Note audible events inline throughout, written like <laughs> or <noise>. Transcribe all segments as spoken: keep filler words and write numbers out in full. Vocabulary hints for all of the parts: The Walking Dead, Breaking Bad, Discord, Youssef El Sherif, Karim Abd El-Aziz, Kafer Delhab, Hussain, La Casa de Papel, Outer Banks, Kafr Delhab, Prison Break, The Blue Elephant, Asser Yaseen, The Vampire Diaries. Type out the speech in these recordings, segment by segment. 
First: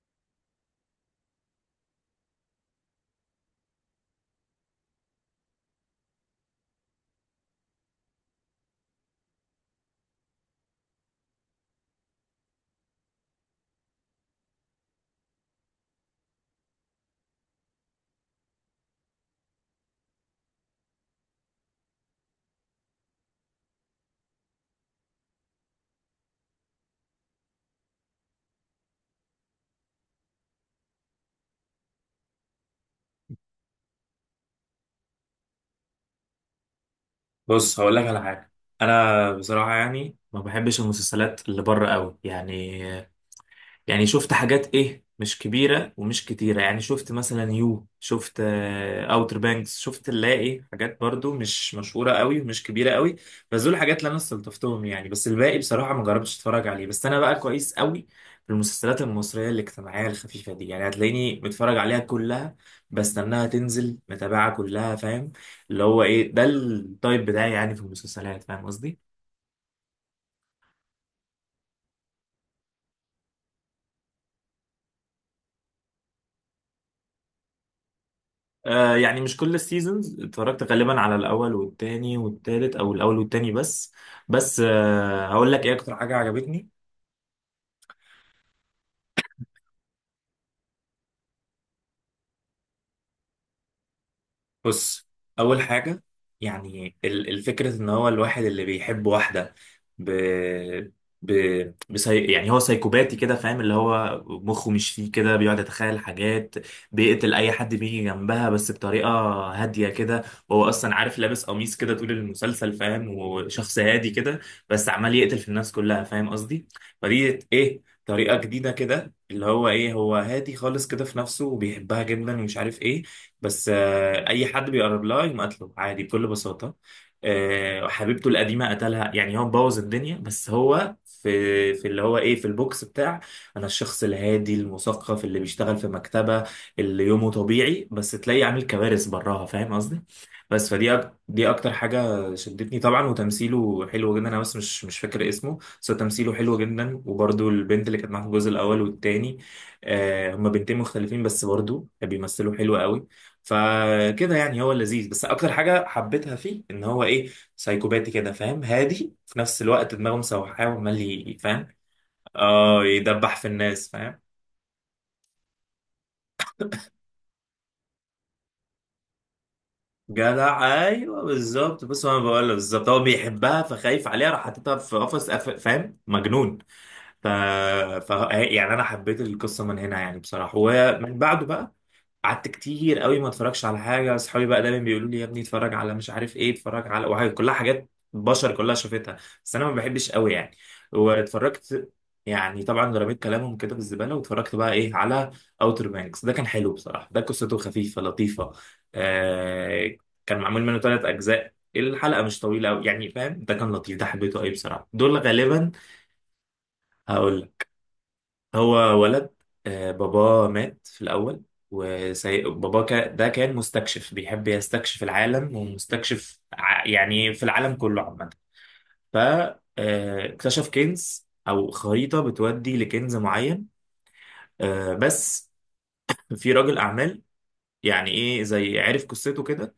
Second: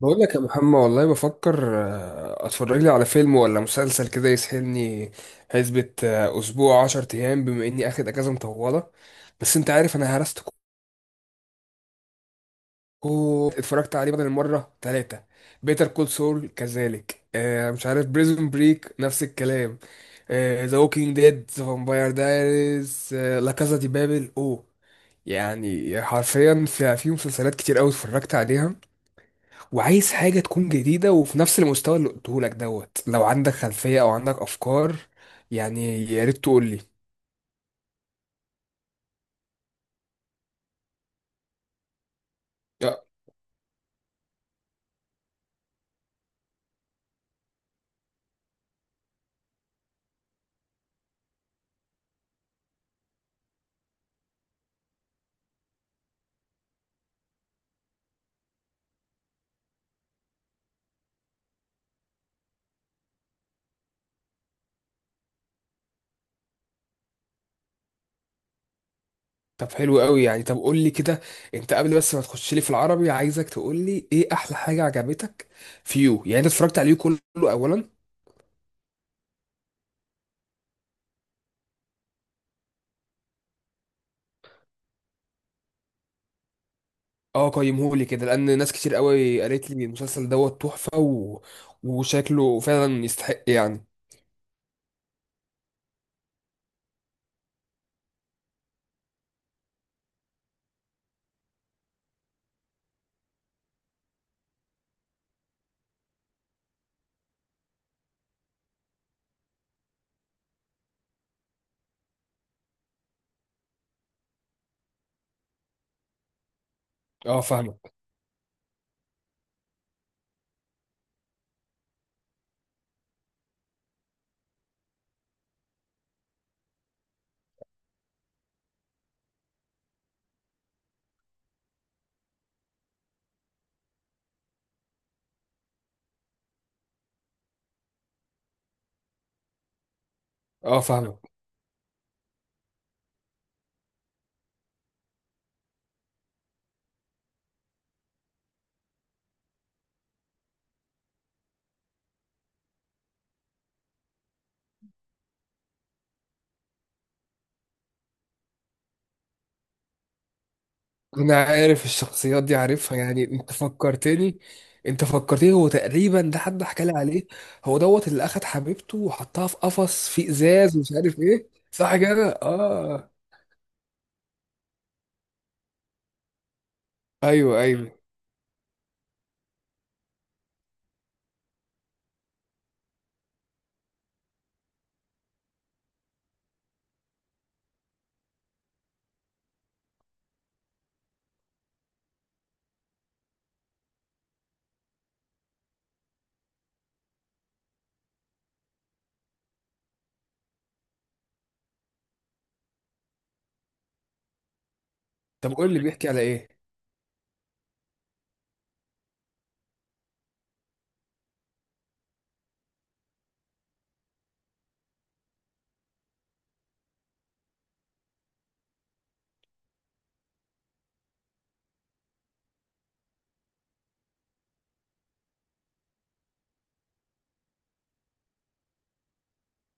بقول لك يا محمد، والله بفكر آه، اتفرج لي على فيلم ولا مسلسل كده يسحلني حسبة. آه، اسبوع عشر ايام، بما اني اخد اجازه مطوله. بس انت عارف انا هرست، كو اتفرجت عليه بدل المره ثلاثه. بيتر كول سول كذلك، آه، مش عارف، بريزون بريك نفس الكلام، ذا ووكينج ديد، ذا فامباير دايريز، لا كازا دي بابل، اوه. يعني حرفيا في في مسلسلات كتير قوي اتفرجت عليها، وعايز حاجة تكون جديدة وفي نفس المستوى اللي قلته لك دوت. لو عندك خلفية أو عندك أفكار، يعني يا ريت تقول لي. بص هقول لك على حاجه. انا بصراحه يعني ما بحبش المسلسلات اللي بره قوي يعني. آه، يعني شفت حاجات ايه مش كبيرة ومش كتيرة، يعني شفت مثلا يو، شفت اوتر بانكس، شفت اللي هي ايه حاجات برضو مش مشهورة قوي ومش كبيرة قوي. بس دول الحاجات اللي انا استلطفتهم يعني، بس الباقي بصراحة ما جربتش اتفرج عليه. بس انا بقى كويس قوي في المسلسلات المصرية الاجتماعية الخفيفة دي، يعني هتلاقيني متفرج عليها كلها، بستناها تنزل، متابعة كلها فاهم، اللي هو ايه ده التايب بتاعي يعني في المسلسلات فاهم قصدي. طب حلو قوي يعني. طب قول لي كده، أنت قبل بس ما تخش لي في العربي، عايزك تقول لي إيه أحلى حاجة عجبتك في يو. يعني أنت اتفرجت عليه كله أولا؟ آه يعني مش كل السيزونز اتفرجت، غالبا على الاول والتاني والتالت او الاول والتاني بس. بس آه هقول لك ايه اكتر حاجه عجبتني. أه قيمه لي كده، لأن ناس كتير قوي قالت لي المسلسل دوت تحفة، و... وشكله فعلا يستحق يعني. بص، اول حاجه، يعني ال- الفكره ان هو الواحد اللي بيحب واحده، ب... ب... بسي... يعني هو سايكوباتي كده فاهم، اللي هو مخه مش فيه كده، بيقعد يتخيل حاجات، بيقتل اي حد بيجي جنبها بس بطريقه هاديه كده. وهو اصلا عارف لابس قميص كده طول المسلسل فاهم، وشخص هادي كده بس عمال يقتل في الناس كلها فاهم قصدي. فدي أه ايه فاهمك. طريقه جديده كده، اللي هو ايه هو هادي خالص كده في نفسه وبيحبها جدا ومش عارف ايه. بس آه، اي حد بيقرب لها يقوم قتله عادي بكل بساطه. آه، حبيبته القديمه قتلها، يعني هو مبوظ الدنيا، بس هو في في اللي هو ايه في البوكس بتاع انا الشخص الهادي المثقف اللي بيشتغل في مكتبه، اللي يومه طبيعي بس تلاقيه عامل كوارث براها فاهم قصدي. بس أه فدي أك... فاهمك. دي اكتر حاجه شدتني طبعا، وتمثيله حلو جدا، انا بس مش مش فاكر اسمه، بس هو تمثيله حلو جدا، وبرده البنت اللي كانت معاه في الجزء الاول والتاني. آه هما بنتين مختلفين بس برضو بيمثلوا حلو قوي. فكده يعني هو لذيذ، بس اكتر حاجه حبيتها فيه ان هو ايه سايكوباتي كده فاهم، هادي في نفس الوقت دماغه مسوحاه وعمال انا ي- فاهم. عارف الشخصيات دي، اه عارفها يعني. يدبح في انت الناس فاهم. فكرتني. انت فكرتني، هو تقريبا ده حد حكى لي عليه. هو دوت اللي اخد حبيبته وحطها في قفص في جدع ازاز، ومش عارف ايوه ايه، بالظبط. صح بص هو انا كده، بقول له بالظبط، هو اه. بيحبها فخايف عليها، راح حاططها في قفص قف- فاهم، مجنون. ف... ايوه، ايوه. ف يعني انا حبيت القصه من هنا يعني بصراحه. ومن بعده بقى قعدت كتير قوي ما اتفرجش على حاجه. اصحابي بقى دايما بيقولوا لي يا ابني اتفرج على مش عارف ايه، اتفرج على وحاجه، كلها حاجات بشر كلها شافتها، بس انا ما بحبش قوي يعني. واتفرجت، يعني طبعا رميت كلامهم كده في الزباله، واتفرجت بقى ايه على اوتر بانكس. ده كان حلو بصراحه، ده قصته خفيفه لطيفه. آه كان معمول منه ثلاث اجزاء، الحلقه مش طويله قوي يعني فاهم، ده كان لطيف، ده حبيته قوي بصراحه، دول طب غالبا. قول لي بيحكي على ايه. هقول لك، هو ولد، آه، باباه مات في الأول. وبابا كا ده كان مستكشف بيحب يستكشف العالم، ومستكشف ع- يعني في العالم كله عامة. فاكتشف كنز أو خريطة بتودي لكنز معين. آه، بس في راجل أعمال، يعني إيه زي عرف قصته كده،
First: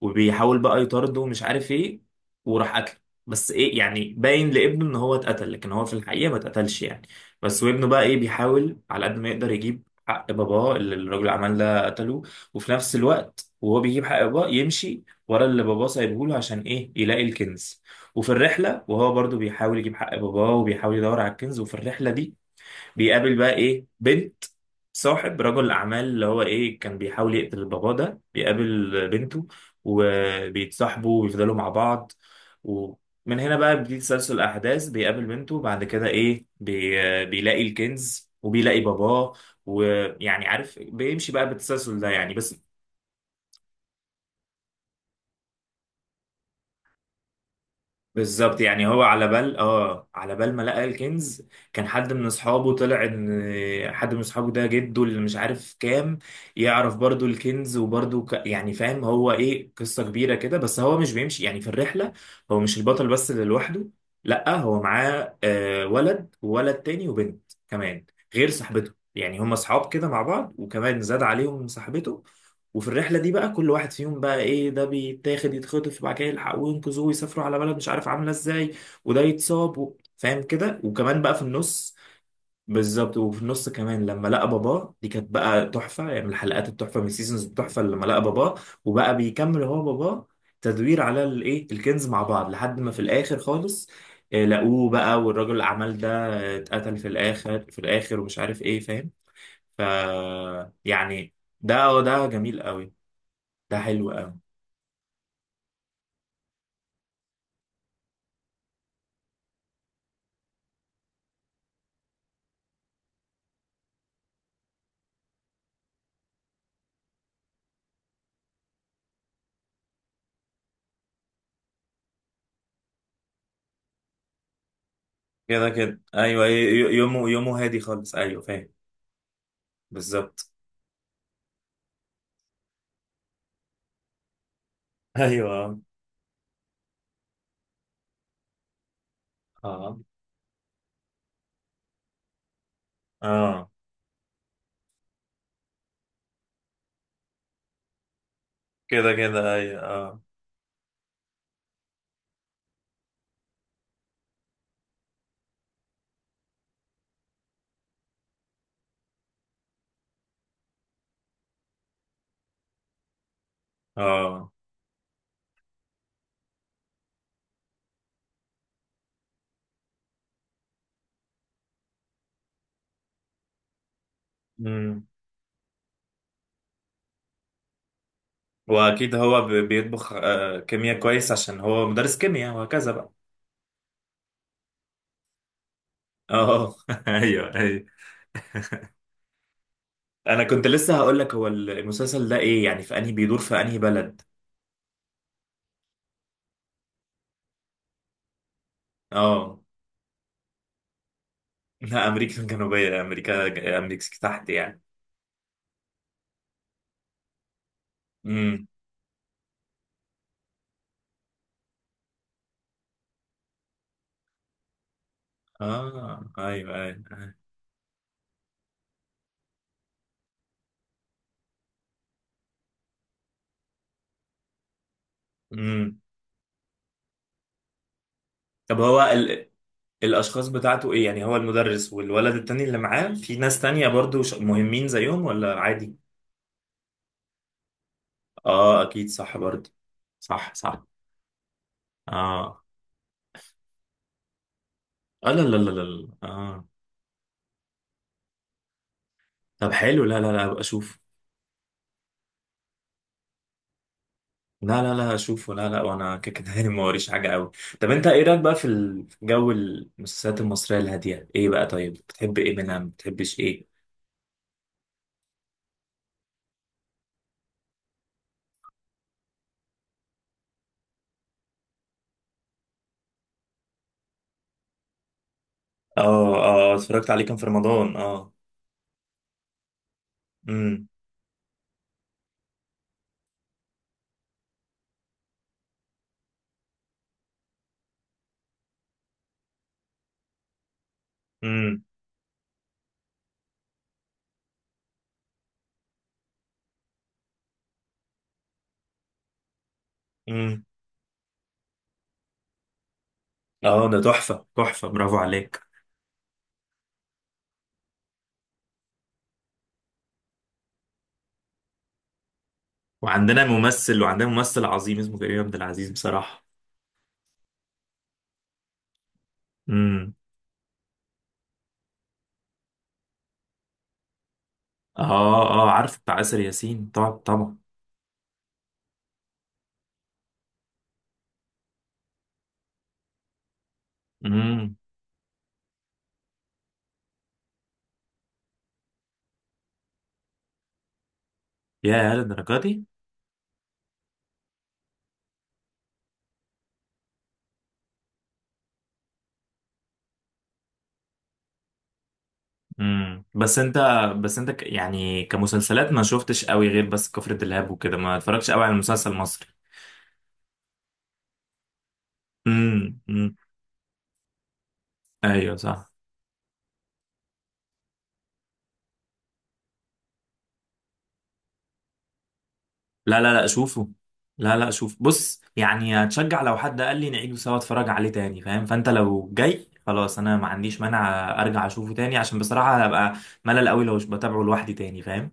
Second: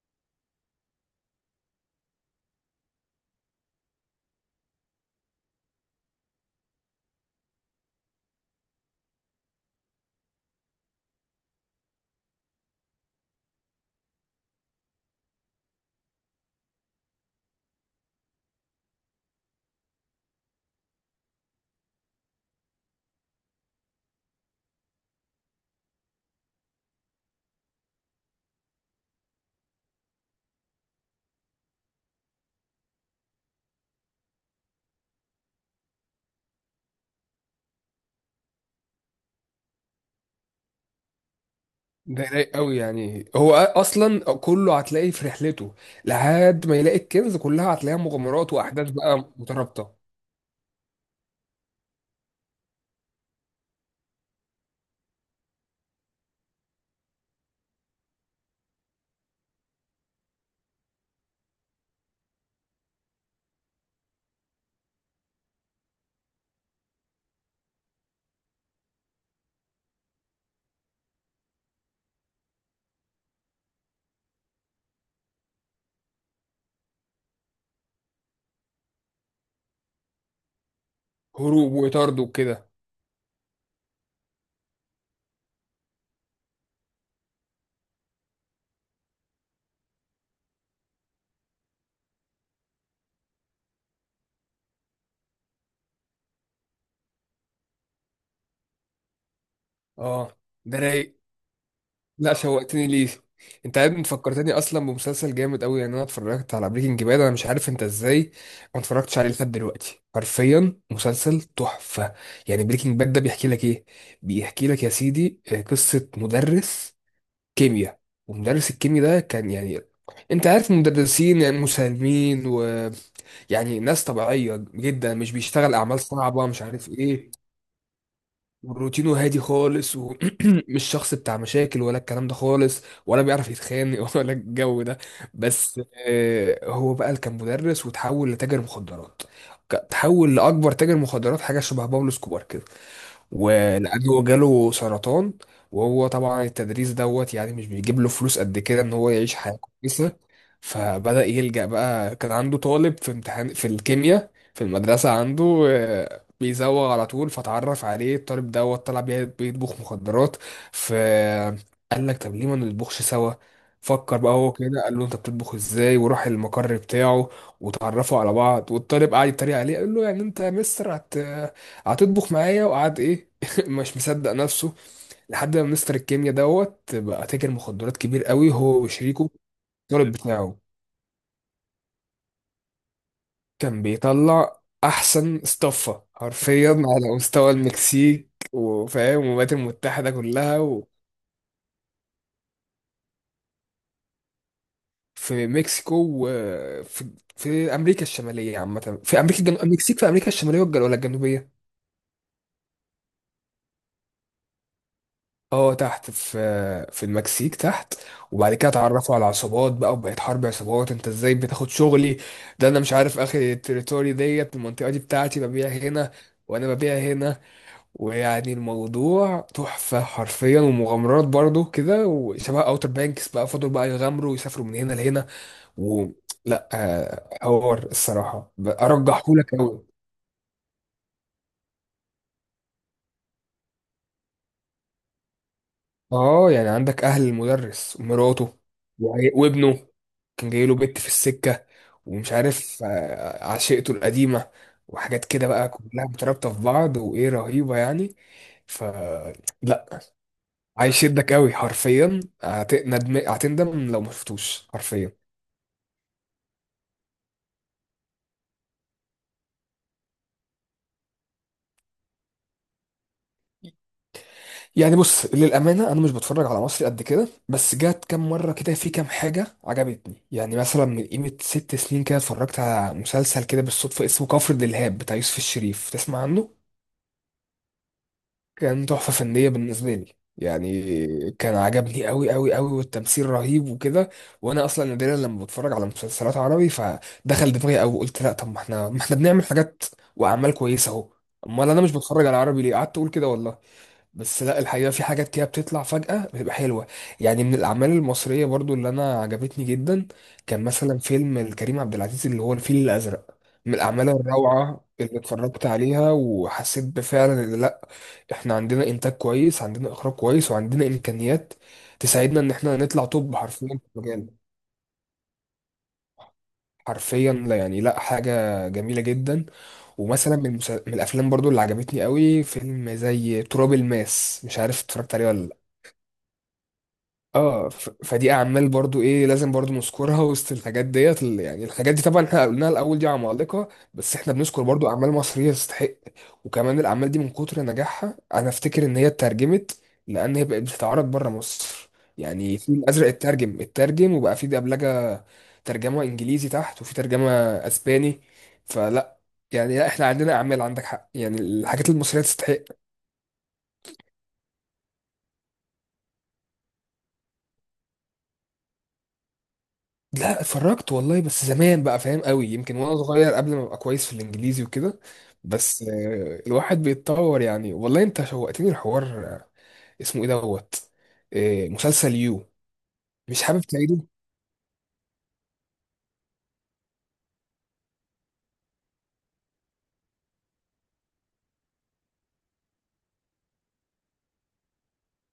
وبيحاول بقى يطارده ومش عارف ايه، وراح قتله. بس ايه يعني باين لابنه ان هو اتقتل، لكن هو في الحقيقه ما اتقتلش يعني. بس وابنه بقى ايه بيحاول على قد ما يقدر يجيب حق باباه اللي الراجل العمال ده قتله. وفي نفس الوقت وهو بيجيب حق باباه يمشي ورا اللي باباه سايبه له عشان ايه يلاقي الكنز. وفي الرحله وهو برضو بيحاول يجيب حق باباه وبيحاول يدور على الكنز، وفي الرحله دي بيقابل بقى ايه بنت صاحب رجل اعمال اللي هو ايه كان بيحاول يقتل البابا ده، بيقابل بنته وبيتصاحبوا ويفضلوا مع بعض. ومن هنا بقى بيبتدي تسلسل الاحداث، بيقابل بنته، بعد كده ايه بي... بيلاقي الكنز وبيلاقي باباه، ويعني عارف بيمشي بقى بالتسلسل ده ده يعني بس. رايق قوي يعني. هو أ- اصلا كله هتلاقيه في رحلته، لحد ما يلاقي الكنز، كلها هتلاقيها مغامرات بالظبط، يعني واحداث هو على بقى بال مترابطه، اه على بال ما لقى الكنز، كان حد من اصحابه طلع ان حد من اصحابه ده جده اللي مش عارف كام، يعرف برضو الكنز وبرضو ك... يعني فاهم هو ايه قصة كبيرة كده. بس هو مش بيمشي يعني في الرحلة، هو مش البطل بس اللي لوحده، لا هو معاه آه ولد وولد تاني وبنت كمان غير صاحبته، يعني هم اصحاب كده مع بعض، وكمان زاد عليهم صاحبته. وفي الرحلة دي بقى كل واحد فيهم بقى ايه ده بيتاخد، يتخطف وبعد كده يلحقوه وينقذوه ويسافروا على بلد مش عارف عاملة ازاي، وده يتصاب و... فاهم كده، وكمان بقى في هروب النص. وطرد وكده. بالظبط، وفي النص كمان لما لقى باباه دي كانت بقى تحفة، يعني من الحلقات التحفة من السيزونز التحفة لما لقى باباه، وبقى بيكمل هو باباه تدوير على الايه الكنز مع بعض، لحد ما في الاخر خالص آه، لقوه بقى. والراجل الاعمال ده آه، اتقتل في الاخر في الاخر ومش عارف ايه فاهم. ف اه، ده رايق. يعني ده ده لا، جميل شوقتني قوي، ليه. انت ده عارف، انت حلو قوي. فكرتني اصلا بمسلسل جامد قوي. يعني انا اتفرجت على بريكنج باد، انا مش عارف انت ازاي ما اتفرجتش عليه لحد دلوقتي. حرفيا مسلسل تحفه. يعني بريكنج باد ده بيحكي لك ايه؟ بيحكي لك يا سيدي، آه، قصه مدرس كيمياء. ومدرس الكيمياء ده كان يعني، انت عارف المدرسين يعني مسالمين، ويعني ناس طبيعيه جدا، مش كده بيشتغل اعمال كده صعبه، ايوه، مش ي- عارف يومه ايه. يومه هادي خالص ايوه فاهم. وروتينه هادي خالص، بالظبط. ومش <clears throat> شخص بتاع مشاكل، ولا الكلام ده خالص، ولا بيعرف يتخانق <laughs> ولا الجو ده. <laughs> ايوه. بس آه، هو بقى اللي كان مدرس وتحول لتاجر مخدرات. ك- اه تحول لأكبر تاجر مخدرات، حاجة شبه بابلو سكوبار كده. اه ولأجله جاله سرطان. وهو طبعا التدريس دوت يعني مش بيجيب له فلوس قد كده ان هو كده يعيش كده حياة ايوه كويسة. اه فبدأ يلجأ بقى. كان عنده طالب في امتحان في الكيمياء في المدرسة عنده، آه، بيزوغ على طول، فتعرف عليه. الطالب دوت طلع بي- بيطبخ مخدرات. فقال لك طب ليه ما نطبخش سوا. فكر بقى اه. هو كده، قال له انت بتطبخ ازاي، وراح المقر بتاعه، وتعرفوا على بعض. والطالب قعد يتريق عليه، قال له يعني انت يا مستر هتطبخ معايا؟ وقعد ايه <laughs> مش مصدق نفسه. امم. لحد ما مستر الكيمياء دوت بقى تاجر مخدرات كبير قوي، هو واكيد وشريكه هو ب- بيطبخ الولد بتاعه، آه كيمياء كويس عشان هو مدرس كيمياء وهكذا بقى. كان بيطلع احسن استفه حرفيا اه <laughs> على مستوى ايوه ايوه. المكسيك، وفاهم، والولايات المتحده انا كلها. كنت لسه هقول لك هو المسلسل ده ايه يعني، في انهي بيدور، في انهي بلد. وفي مكسيكو، وفي في امريكا الشماليه عامه، في امريكا اه الجنوبيه، المكسيك في امريكا الشماليه، والج- ولا الجنوبيه. <laughs> لا امريكا الجنوبيه، امريكا امريكا تحت يعني. اه تحت، في في المكسيك تحت. وبعد امم. كده اتعرفوا على عصابات بقى، وبقت حرب عصابات: انت ازاي بتاخد شغلي، ده انا مش عارف، اخر التريتوري ديت، المنطقة دي بتاعتي ببيع هنا، اه وانا ايوه ببيع ايوه. هنا. ويعني الموضوع تحفة حرفيا، ومغامرات برضو كده، وشبه اوتر بانكس بقى، فضلوا بقى يغامروا ويسافروا من هنا لهنا. امم. و لا، آه، حوار الصراحة طب هو ال... ارجحهولك قوي. الاشخاص بتاعته ايه يعني، هو المدرس والولد التاني اللي معاه، في ناس تانية برضو ش- مهمين زيهم، ولا عادي؟ اه يعني عندك اهل المدرس ومراته، اه اكيد وعي- صح برضو. وابنه، كان صح جاي له صح. بنت في السكه، ومش اه عارف، آه، عشيقته القديمه، وحاجات اه لا كده لا بقى لا لا كلها لا. مترابطه في اه. بعض، وايه رهيبه يعني. ف طب لا، حلو، لا لا لا ابقى اشوف. هيشدك قوي حرفيا، هت- ندم- هتندم لو ما شفتوش لا لا لا حرفيا. اشوفه. لا لا وانا كده كده <laughs> يعني ما وريش حاجه قوي. طب انت ايه رايك بقى في ال- في جو المسلسلات المصريه الهاديه، ايه بقى طيب، بتحب ايه منها، ما بتحبش ايه؟ يعني بص للأمانة، أنا مش بتفرج على مصري قد كده، بس جات كام مرة كده في كام حاجة عجبتني. يعني مثلا من قيمة ست سنين كده، اتفرجت على مسلسل كده بالصدفة، اسمه كفر دلهاب، بتاع يوسف الشريف. تسمع اه عنه؟ اه اتفرجت عليه كان في رمضان اه. كان تحفة فنية بالنسبة لي امم يعني. كان عجبني قوي قوي قوي، والتمثيل رهيب وكده. وأنا أصلا نادرا لما بتفرج على مسلسلات عربي، فدخل دماغي قوي، وقلت لا، طب ما احنا ما احنا بنعمل حاجات وأعمال كويسة أهو. أمال أنا امم. مش بتفرج على عربي ليه؟ قعدت أقول كده والله. بس لا، الحقيقة في حاجات كده بتطلع فجأة بتبقى حلوة. يعني من الأعمال المصرية برضو اللي أنا عجبتني جدا، امم. كان مثلا فيلم لكريم عبد العزيز، اللي هو الفيل الأزرق، من اه ده الأعمال تحفه الروعة تحفه، برافو اللي عليك. اتفرجت عليها، وحسيت بفعلا إن لأ، إحنا عندنا إنتاج كويس، عندنا إخراج كويس، وعندنا إمكانيات تساعدنا إن إحنا نطلع توب وعندنا حرفيا في ممثل وعندنا المجال. ممثل عظيم اسمه كريم عبد العزيز بصراحة. حرفيا، لا يعني، لأ حاجة جميلة جدا. امم. ومثلا من، المسا- من الأفلام برضو اللي عجبتني قوي، فيلم زي تراب الماس. مش عارف اتفرجت عليه ولا اه لأ. اه عارف بتاع آسر ياسين طبعا طبعا. اه، ف- فدي اعمال برضو ايه لازم برضو نذكرها <laughs> وسط الحاجات ديت ال- يعني الحاجات دي، طبعا احنا قلناها الاول، دي عمالقه. بس احنا بنذكر امم. برضو اعمال مصريه تستحق. وكمان الاعمال دي من كتر نجاحها، انا افتكر ان هي اترجمت، لان هي بقت بتتعرض بره مصر. يا يعني للدرجة الفيل دي. الازرق اترجم، اترجم وبقى في دبلجه، ترجمه انجليزي تحت، وفي ترجمه اسباني. فلا، يعني لا، احنا عندنا اعمال، عندك حق، يعني الحاجات المصريه تستحق. امم. بس انت، بس انت ك... يعني كمسلسلات ما شفتش قوي غير بس كفر دلهاب وكده، ما اتفرجتش قوي على مسلسل مصري. لا اتفرجت والله، بس زمان بقى فاهم، قوي يمكن وانا امم صغير امم. قبل ما ابقى كويس في الانجليزي وكده. ايوه بس صح. آه، الواحد بيتطور يعني. والله انت شوقتني الحوار. آه، اسمه ايه دوت؟ آه، مسلسل يو. لا لا مش لا حابب شوفه. تعيده؟ لا لا شوف بص يعني هتشجع، لو حد قال لي نعيده سوا اتفرج عليه تاني فاهم، فانت لو جاي خلاص انا ما عنديش مانع ارجع اشوفه تاني، عشان بصراحة هبقى ملل قوي لو مش بتابعه لوحدي تاني فاهم.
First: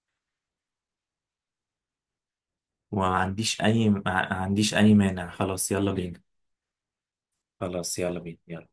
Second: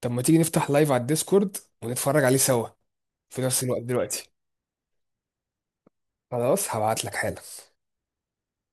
طب ما تيجي نفتح لايف على الديسكورد، ونتفرج عليه سوا وما في عنديش نفس الوقت اي ما دلوقتي. عنديش اي مانع، خلاص يلا بينا، خلاص هبعت لك حالا. خلاص يلا بينا يلا.